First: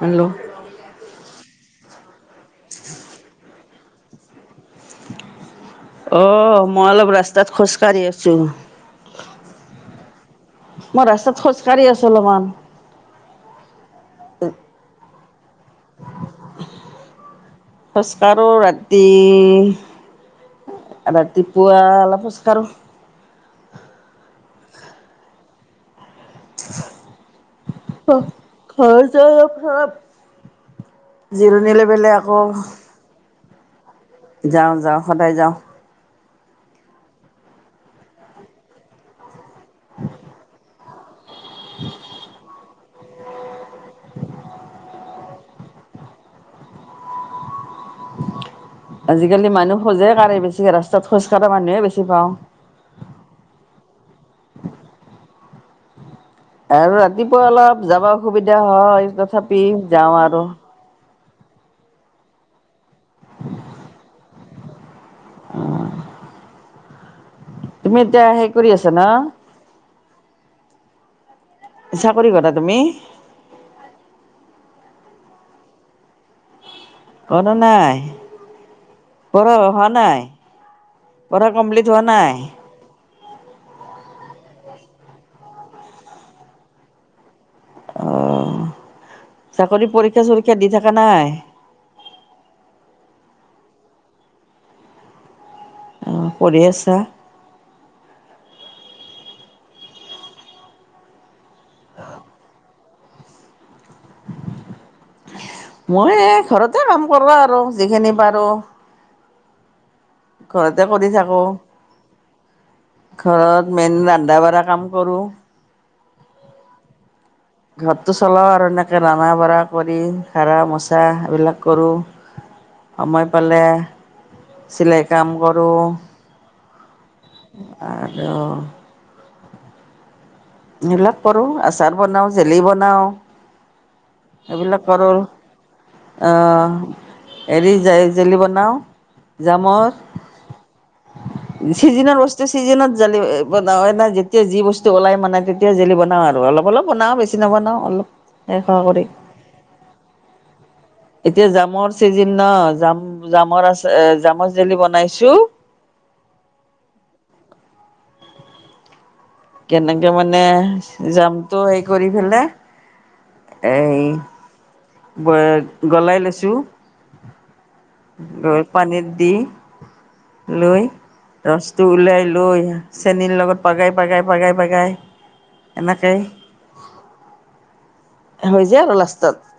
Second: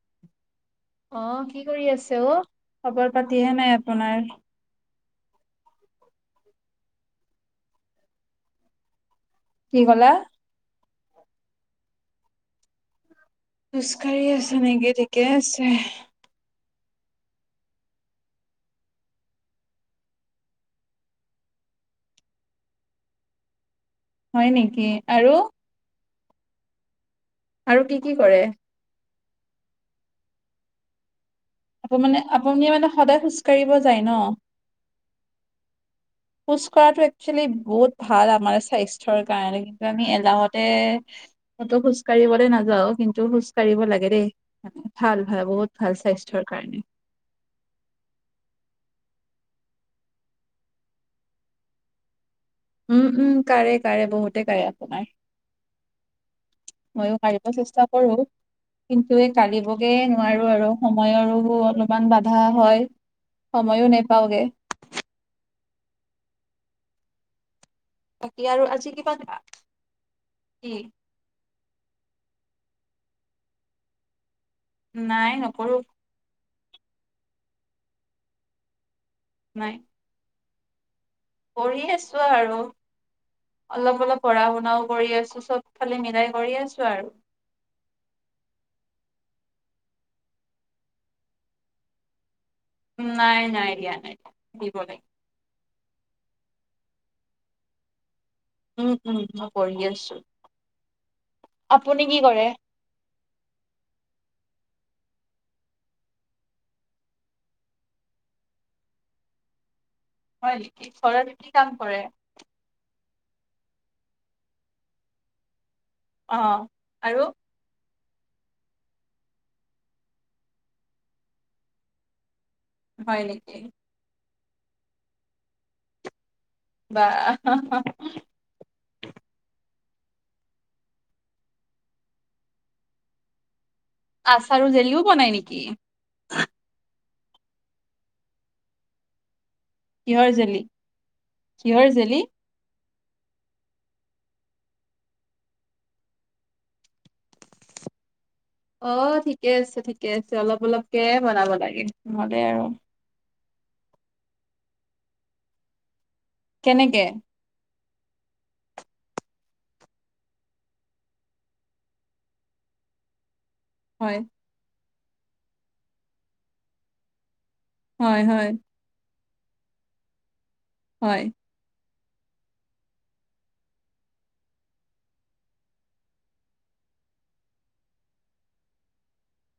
Hello, অ, কি কৰি আছে অ, খবৰ পাতিহে নাই আপোনাৰ? অ, মই অলপ ৰাস্তাত খোজকাঢ়ি আছো। কি ক'লা? মই ৰাস্তাত খোজকাঢ়ি আছো অলমান। খোজকাঢ়ি আছে নেকি ঠিকে আছে। খোজকাঢ়ো ৰাতি ৰাতিপুৱা অলপ খোজ কাঢ়ো। হয় নেকি আৰু? [unintelligible] আৰু কি-কি কৰে? ঘৰ যাই ধলপ জিৰণি লৈ আপ পেলে মানে আকৌ আপুনি মানে সদায় খোজ কাঢ়িব যায় ন'? যাওঁ-যাওঁ সদায় যাওঁ। খোজ কঢ়াটো একচোয়েলি বহুত ভাল আমাৰ স্বাচ - স্থ্যৰ কাৰণে কি কয় আমি এলাহতে কতো খোজ কাঢ়িবলৈ নাযাও কিন্তু খোজ কাঢ়িব লাগে দেই ভাল -ভাল বহুত ভাল স্বাস্থ্যৰ কাৰণে। আজিকালি মানুহ খোজে কাঢ়ে বেছিকে ৰাস্তাত খোজকঢ়া মানুহেই বেছি পাওঁ। উম -উম কাঢ়ে -কাঢ়ে বহুতে কাঢ়ে আপোনাৰ। আৰু মইয়ো ৰাতিপুৱা কাঢ়িব অলপ চেষ্টা যাব কৰো অসুবিধা হয় কিন্তু এই তথাপি কাঢ়িবগে যাওঁ নোৱাৰো আৰু। সময়ৰো অলপমান বাধা হয় সময়ো নেপাওগে। অ', তুমি এতিয়া বাকী হেই আৰু কৰি আজি আছা ন? কিবা কি? চাকৰি কৰা তুমি? নাই নকৰো। কৰা নাই? কৰা হোৱা নাই? পঢ়া পঢ়ি কমপ্লিট হোৱা আছো নাই? আৰু। অলপ অলপ পঢ়া-শুনাও কৰি আছো। চব ফালে মিলাই কৰি আছো আৰু। অ, চাকৰি পৰীক্ষা-চৰীক্ষা দি থাকা নাই? নাই, নাই। দিয়া নাই। দিব লা অ পঢ়ি আছা? উম, উম মই পঢ়ি আছো। আপুনি কি কৰে? মই এ ঘৰতে কাম কৰো আৰু যিখিনি পাৰো। হয় নেকি ঘৰতে কৰি ঘৰত থাকো। কি কাম কৰে ঘৰত মেইন ৰান্ধা-বাঢ়া কাম কৰোঁ। অ, আৰু? ঘৰটো চলাও আৰু এনেকে ৰানা বাঢ়া কৰি সা, মোচা এইবিলাক কৰোঁ। [inaudible] সময় নেকি পালে চিলাই কাম কৰোঁ। বা [unintelligible] অ। এইবিলাক কৰো। আচাৰ বনাওঁ, জেলি বনাওঁ। আচাৰো এইবিলাক জেলিও কৰো। বনাই নেকি অ হেৰি জে জেলি বনাওঁ জামৰ। কিহৰ জেলি কিহৰ চিদিনা জেলি বচ চিজনত জেলী এ বনাও এনাই যেতিয়া যি বস্তু হ'ব লাগে মানে তেতিয়া জেলী বনাওঁ আৰু অলপ অলপ বনাওঁ বেছি নবনাওঁ। অলপ এশ কৰি। অ', ঠিকে আছে ঠিকে আছে অলপ অলপকে এতিয়া বনাব লাগে জামৰ চিজিন নহ'লে ন আৰু জাম জামৰ আছ এ জামৰ জেলি বনাইছো। কেনেকে? কেনেকে মানে জামটো হেই কৰি ফেলে এই হয় ব গলাই লৈছো। হয় গ হয় পানীত দি লৈ হয়। ৰচটো ওলাই লৈ চেনীৰ লগত পাগাই পাগাই পাগাই পাগাই এনেকে হৈ যায় আৰু লাষ্টত।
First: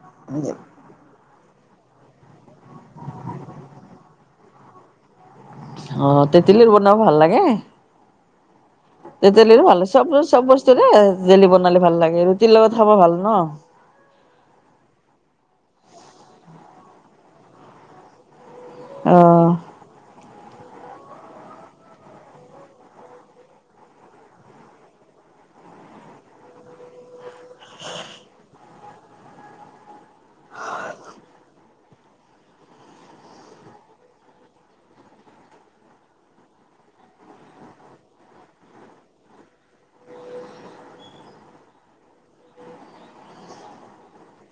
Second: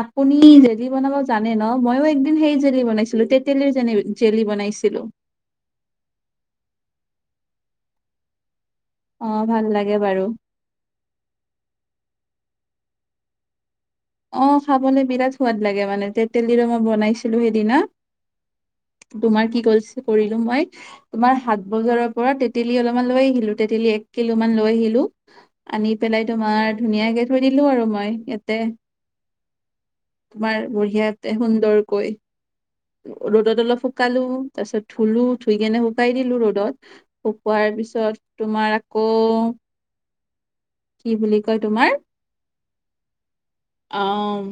আপুনি যেত জেলি বনাব জানে ন? ময়ো একদিন সেই জেলি বনাইছিলো। তেঁতেলীৰ জে জেলি বনাইছিলো। অ তেঁতেলীৰ বনাব ভাল লাগে। তেঁতেলীৰো ভাল লাগে চব চব বচ [unintelligible] জেলি বনালে ভাল লাগে। ৰুটিৰ লগত খাব ভাল ন। অ', খাবলে বিৰাট সোৱাদ লাগে মানে, তেতেলিৰে মই বনাইছিলো সেইদিনা। অ' তোমাৰ কি [unintelligible] কৰিলোঁ মই। তোমাৰ হাত বজাৰৰ পৰা তেতেলী অলপমান লৈ আহিলো, তেতেলী এক কিলো মান লৈ আহিলো। আনি পেলাই তোমাৰ ধুনীয়াকে থৈ দিলো আৰু মই ইয়াতে। তোমাৰ বঢ়িয়াতে সুন্দৰকৈ। ৰ'দত অলপ শুকালো, তাৰপিছত ধুলো ধুই কেনে শুকাই দিলো ৰ'দত। শুকোৱাৰ পিছত তোমাৰ আকৌ কি বুলি কয় তোমাৰ, আম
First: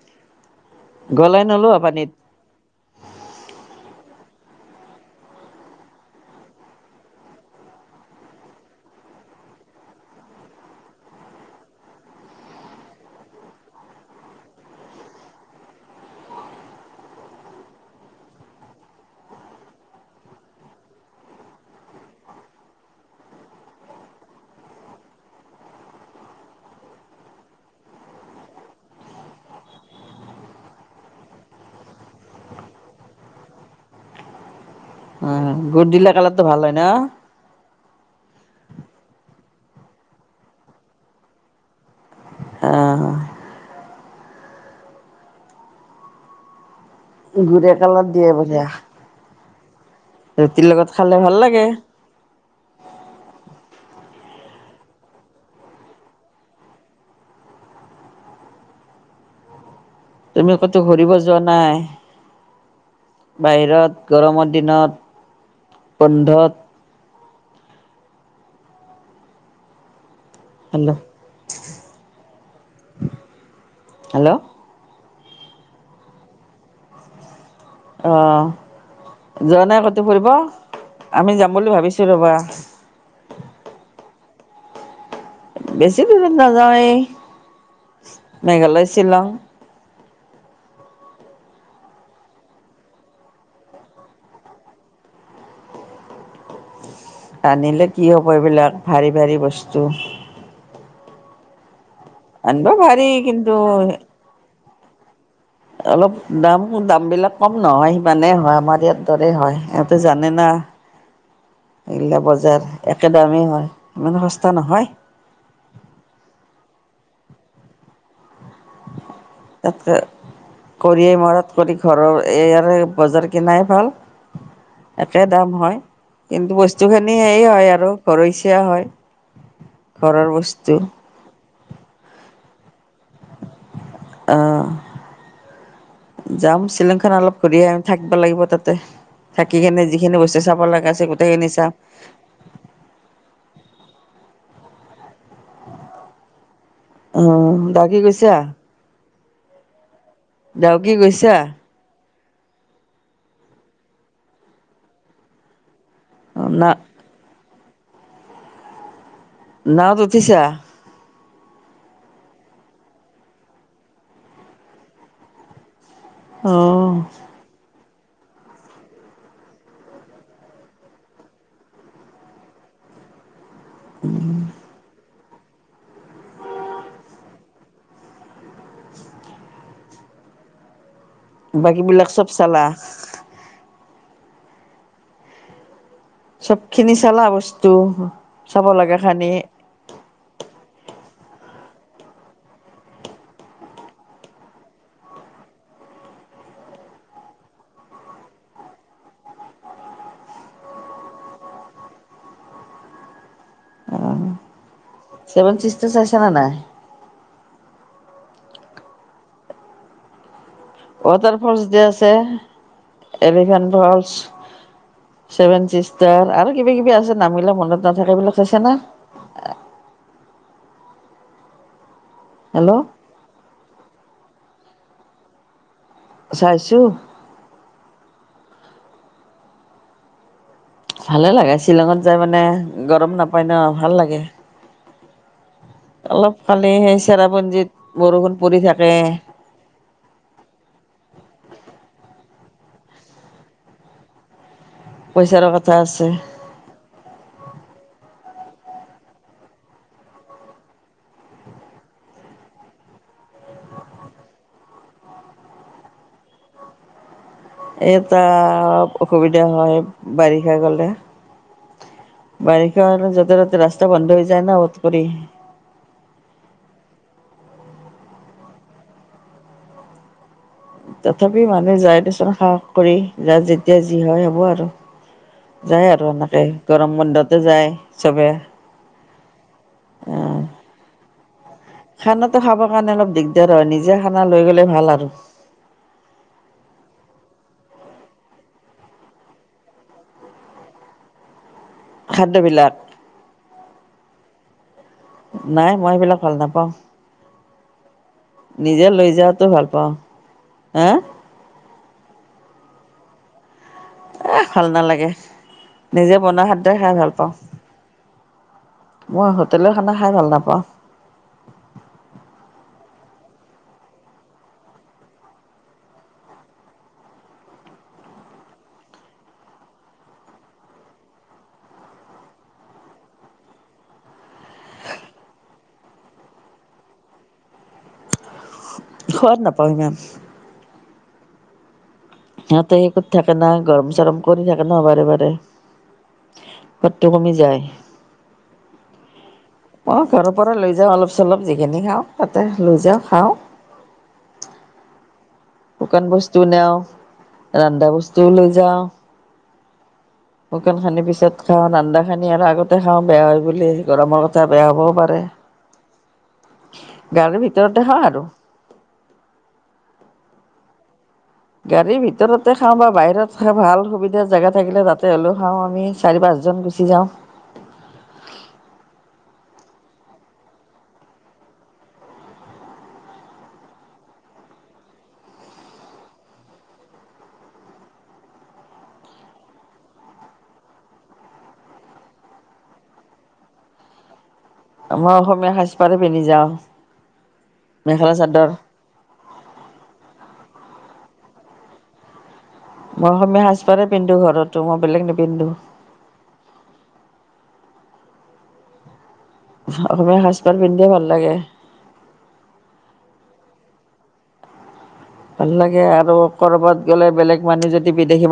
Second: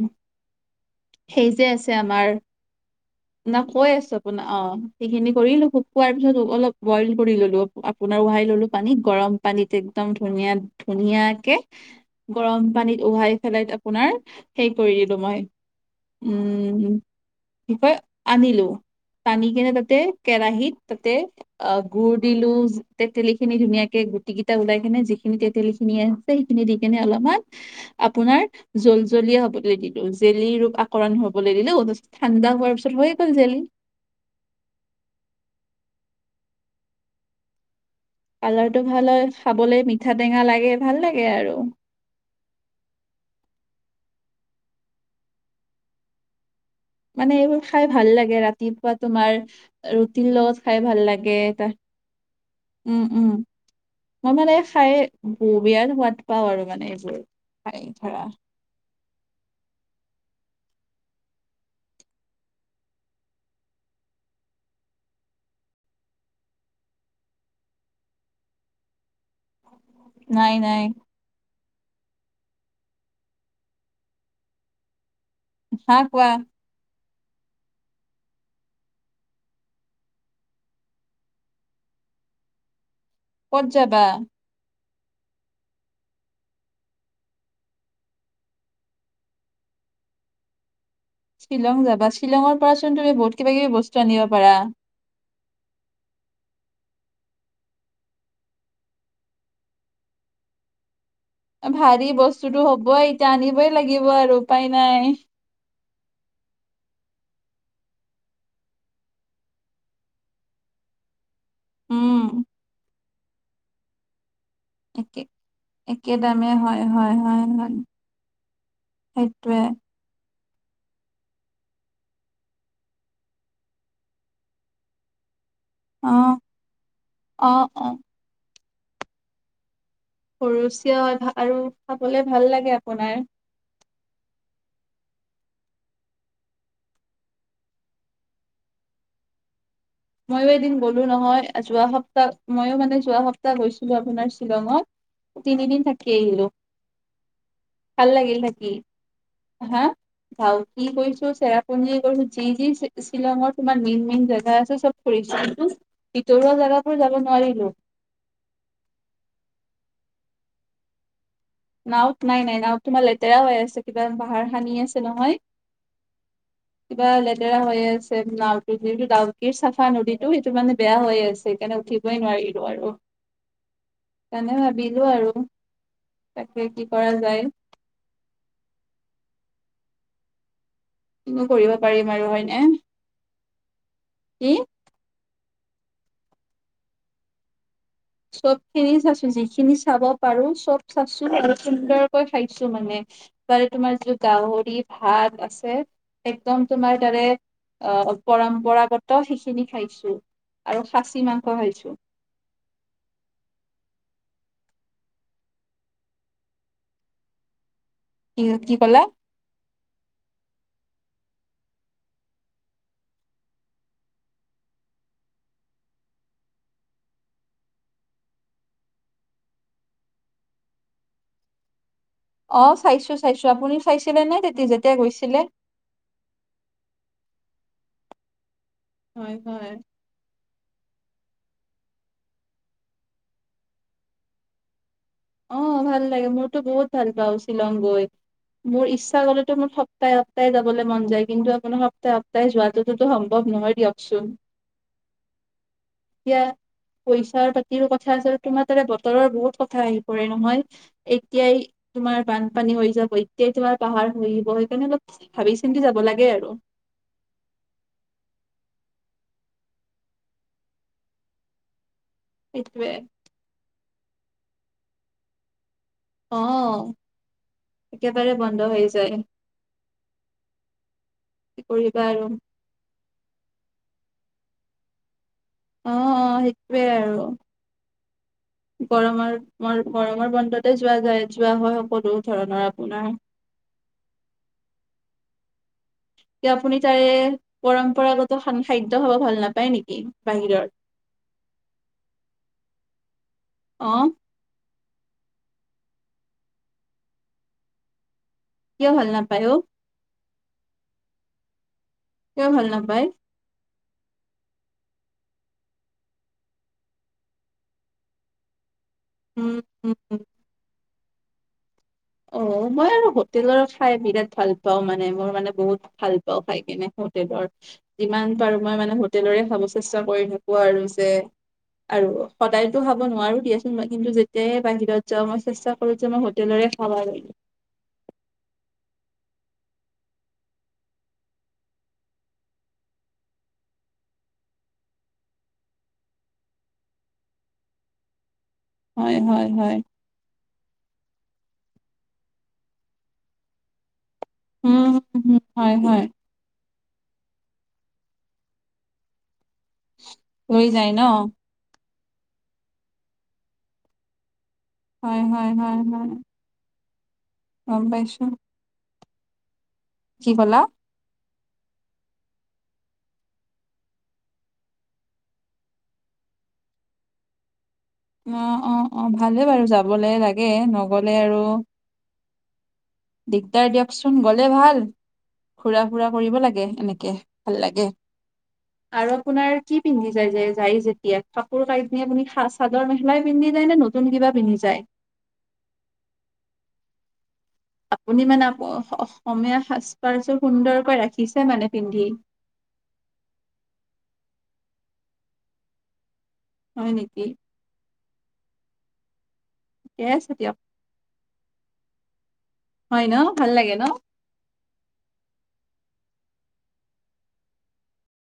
গলাই সেই যে নলোৱা আছে পানীত আমাৰ। না কৈ আছো আপোন অ', সেইখিনি কৰিলো শুকোৱাৰ পিছত অলপ বইল কৰি ল'লো। আপোনাৰ ওহাই ল'লো পানীত গৰম পানীত একদম ধুনীয়া ধুনীয়াকে। গৰম পানীত উহাই ফেলাইত আপোনাৰ হেই কৰি দিলো মই। উম, কি কয় আনিলোঁ। আনি কিনে তাতে কেৰাহীত তাতে অ, গুড় দিলো তেতেলী খিনি ধুনীয়াকে গুটি কিটা ওলাই কিনে যিখিনি তেতেলি খিনিয়ে তে এইখিনি দি কেনে অলমান আপোনাৰ জল-জলীয়া হ'বলে দি দু জেলি ৰূপ আকৰণ হ'বলে দিলো তাছত ঠাণ্ডা হোৱাৰ পিছত হৈয়ে গ'ল জেলি। অ, গুৰ দিলে কালাৰটো ভাল হয় ন? কালাৰটো ভাল হয় খাবলে মিঠা, টেঙা লাগে ভাল লাগে আৰু। আহ, মানে এইবোৰ গুৰে খাই কালাৰ ভাল দিয়ে লাগে বঢ়িয়া। ৰাতিপুৱা তোমাৰ ৰুটিৰ লগত খাই ভাল লাগে তা উম- উম। মই মানে খাই বিৰাট সোৱাদ পাওঁ আৰু মানে এইবোৰ খাই ধৰা। তুমি ক'তো ঘূৰিব যোৱা নাই? বাহিৰত গৰমৰ দিনত বন্ধত? নাই-নাই হেল্ল' হেল্ল' হা কোৱা? অ, যোৱা নাই ক'ত ফুৰিব আমি যাম বুলি ভাবিছো ৰ'বা। ক'ত যাবা? বেছি দূৰত নাযাওঁ এ মেঘালয় শ্বিলং। শ্বিলং যাবা শ্বিলঙৰ পৰা চোন তুমি বহুত কিবা-কিবি বস্তু আনিব পাৰা? আনিলে কি হ'ব এইবিলাক ভাৰী -ভাৰী বস্তু। ভাৰী বস্তুটো আনিব পাৰি হ'ব‌ই এতিয়া কিন্তু আনিবই লাগিব আৰু উপায় নাই। অলপ দাম -দামবিলাক কম নহয় সিমানেই হয় আমাৰ ইয়াত দৰেই হয় এহতে জানে না। [inaudible] এইগিলা উম বজাৰ একে দামেই হয় ইমান সস্তা নহয়। [unintelligible] একে দামেই হয়-হয়-হয়-হয়। তাতকে কৰিয়েই মৰাত কৰি ঘৰৰ এইয়াৰে বজাৰ কিনাই ভাল। একে দাম হয় অ কিন্তু বস্তু খিনি এই অ হয় অ আৰু ঘৰচিয়া হয়। ঘৰৰ বস্তু সুৰুচিয় [unintelligible] আৰু খাবলে ভাল লাগে আপোনাৰ। আহ, যাম শ্বিলংখান অলপ ফূৰি আহিম থাকবা লাগব তাতে। থাকি কিনে যিখিনি বস্তু চাব লাগা আছে গোটেইখিনি চাম। ত' ময়ো মানে যোৱা সপ্তাহ গৈছিলোঁ আপোনাৰ শ্বিলঙত, তিনিদিন থাকি আহিলোঁ। আহ ডাউকি ভাল গৈছা? লাগিল থাকি হা? ডাউকী ডাউকি গৈছোঁ গৈছা? চেৰা পুঞ্জি যি- যি শ্বিলঙৰ তোমাৰ মেইন- মেইন জেগা আছে ফুৰিছোঁ কিন্তু ভিতৰুৱা না জাগাবোৰ যাব নোৱাৰিলোঁ। নাওত উঠিছা? নাওত নাই -নাই নাওত তোমাৰ লেতেৰা হৈ আছে কিবা বাহাৰ সানি আছে নহয়। অহ কিবা লেত তেৰা হৈ আছে নাওটো যিহেতু ডাউকিৰ চাফা নদীটো সেইটো মানে বেয়া হৈ আছে। এইকাৰণে উঠি ব‌ই নোৱাৰিলোঁ আৰু সেইকাৰণে ভাবিলোঁ আৰু তাকে কি কৰা যায়। কিনো কৰিব বাকীবিলাক পাৰিম আৰু চব হয়নে, চালা? কি? চব খিনি চালা বস্তু? চব চাব খিনি লগা চাছো যিখিনি চাব পাৰো চব চাছো আৰু সুন্দৰকৈ খাইছো মানে। তাৰে তোমাৰ যি গাহৰি ভাত আছে একদম তোমাৰ তাৰে অ, পৰম্পৰাগত সিখিনি খাইছো আৰু খাচী মাংস খাইছো। অ, চেভেন চিষ্টাৰ চাইছা নে নাই? কি -কি ক'লা? ৱাটাৰ ফলচ যে আছে,, এলিফেণ্ট ফলচ। ছেভেন ছিষ্টাৰ, আৰু কিবা কিবি আছে নামবিলাক মনত নাথাকে সেইবিলাক চাইছা নে। অ', হেল্ল' চাইছো- চাইছো, আপুনি চাইছিলে নাই তেতিয়া যেতিয়া গৈছিলে। চাইছোঁ। হয়- হয়। ভালে লাগে শ্বিলঙত যায় মানে গৰম নাপায় ন, ভাল লাগে। অ', ভাল লাগে অলপ মোৰতো খালি সেই বহুত ভাল পাওঁ চেৰাপুঞ্জীত শ্বিলং গৈ, বৰষুণ পৰি মোৰ থাকে ইচ্ছা গ'লেতো মোৰ সপ্তাহে সপ্তাহে যাবলে মন যায়, কিন্তু আপোনাৰ সপ্তাহে-সপ্তাহে যোৱাটোতো সম্ভৱ নহয় দিয়কচোন। পইচাৰো কথা আছে। এতিয়া পইচাৰ পাতিৰো কথা আছে, আৰু তোমাৰ তাৰে বতৰৰ বহুত কথা আহি কৰে নহয়, এতিয়াই তোমাৰ বানপানী হৈ যাব, এতিয়াই তোমাৰ পাহাৰ খহিব সেইকাৰণে অলপ ভাবি চিন্তি যাব লাগে আৰু। এই তাত অসুবিধা হয় বাৰিষা গ'লে। বাৰিষা সেইটোৱে হলে য'তে ত'তে ৰাস্তা বন্ধ হৈ যায় ন [unintelligible] কৰি। অ', একেবাৰে বন্ধ হৈ যায়। তথাপিও কি মানুহে যায় কৰিবা আৰু দেচোন সাহস কৰি, যাৰ যেতিয়া যি হয় হ'ব আৰু। অ যায় অ আৰু এনেকে, সেইটোৱে গৰম আৰু বন্ধতে যায় চবে। গৰমৰ মোৰ গৰমৰ অ'। বন্ধতে যোৱা যায় যোৱা হয় সকলো খানাটো ধৰণৰ খাবৰ কাৰণে আপোনাৰ অলপ দিগদাৰ হয়, নিজে খানা লৈ গ'লে ভাল আৰু। এতিয়া আপুনি তাৰে পৰম্পৰাগত [unintelligible] খাদ্য খাব ভাল নাপায় নেকি বাহিৰৰ। [inaudible] খাদ্যবিলাক, অ নাই মই সেইবিলাক ভাল নাপাওঁ। নিজে কিয় ভাল লৈ নাপায় যোৱাতো অ ভাল পাওঁ, হা। কিয় ভাল নাপায়। এ ভাল নালাগে, নিজে বনোৱা খাদ্যই খাই ভাল পাওঁ। মই উম হোটেলৰ খানা উম খাই ভাল নাপাওঁ। অ', মই আৰু হোটেলৰ খাই বিৰাট ভাল পাওঁ মানে, মোৰ মানে বহুত ভাল পাওঁ খাই কিনে হোটেলৰ, যিমান পাৰো মই মানে হোটেলৰে খাব চেষ্টা কৰি থাকো আৰু যে আৰু সদায়তো খাব নোৱাৰো দিয়াচোন, মই কিন্তু যেতিয়াই বাহিৰত যাওঁ মই চেষ্টা কৰো যে মই হোটেলৰে [unintelligible] সোৱাদ নাপাওঁ ইমান। সিহঁতে সেই কৰি থাকে না, গৰম চৰম কৰি থাকে না বাৰে-বাৰে। সোৱাদটো কমি যায়। হয় হয়-হয়। অ', ঘৰৰ পৰা লৈ যাওঁ অলপ চলপ যিখিনি খাওঁ তাতে লৈ যাওঁ, খাওঁ। উম, হুম। [inaudible] শুকান বস্তুও নিউ, ৰন্ধা বস্তুও লৈ যাও। [inaudible] শুকান যায় ন? খিনি পিছত খাওঁ, ৰন্ধা খানি আৰু আগতে খাওঁ বেয়া হয় বুলি, গৰমৰ কথা বেয়া হ'ব। হয়-হয়-হয়-হয়। গাড়ী ভিতৰতে খাওঁ আৰু। কি ক'লা? গাড়ীৰ ভিতৰতে খাওঁ বা বাহিৰত ভাল সুবিধা জাগা থাকিলে তাতে হলেও খাওঁ আমি। চাৰি পাঁচজন গুচি যাওঁ। অ', অ', অ', ভালে বাৰু যাবলে লাগে, নগলে আৰু দিগদাৰ দিয়কচোন, গলে ভাল। ঘুৰা ফুৰা কৰিব লাগে এনেকে, ভাল লাগে। আৰু আপোনাৰ কি পিন্ধি যায় যে যায় যেতিয়া, কাপোৰ কাট আপুনি চাদৰ মেখেলাই পিন্ধি যায় নে ন নতুন কিবা পিন্ধি যায়? মই অসমীয়া সাজপাৰ পিন্ধি যাওঁ। মেখেলা আপুনি মানে চাদৰ আ-অসমীয়া সাজ পাৰ চোৰ সুন্দৰকৈ ৰাখিছে মানে পিন্ধি? মই অসমীয়া সাজপাৰে পিন্ধো ঘৰতো মই বেলেগ নিপিন্ধো। হয় নেকি? ঠিকে অসমীয়া আছে দিয়ক সাজপাৰ পিন্ধেয়ে ভাল লাগে। হয় ন, ভাল লাগে ন? ভাল লাগে আৰু ক'ৰবাত গে'লে বেলেগ মানুহ যদি বিদেশী মানুহ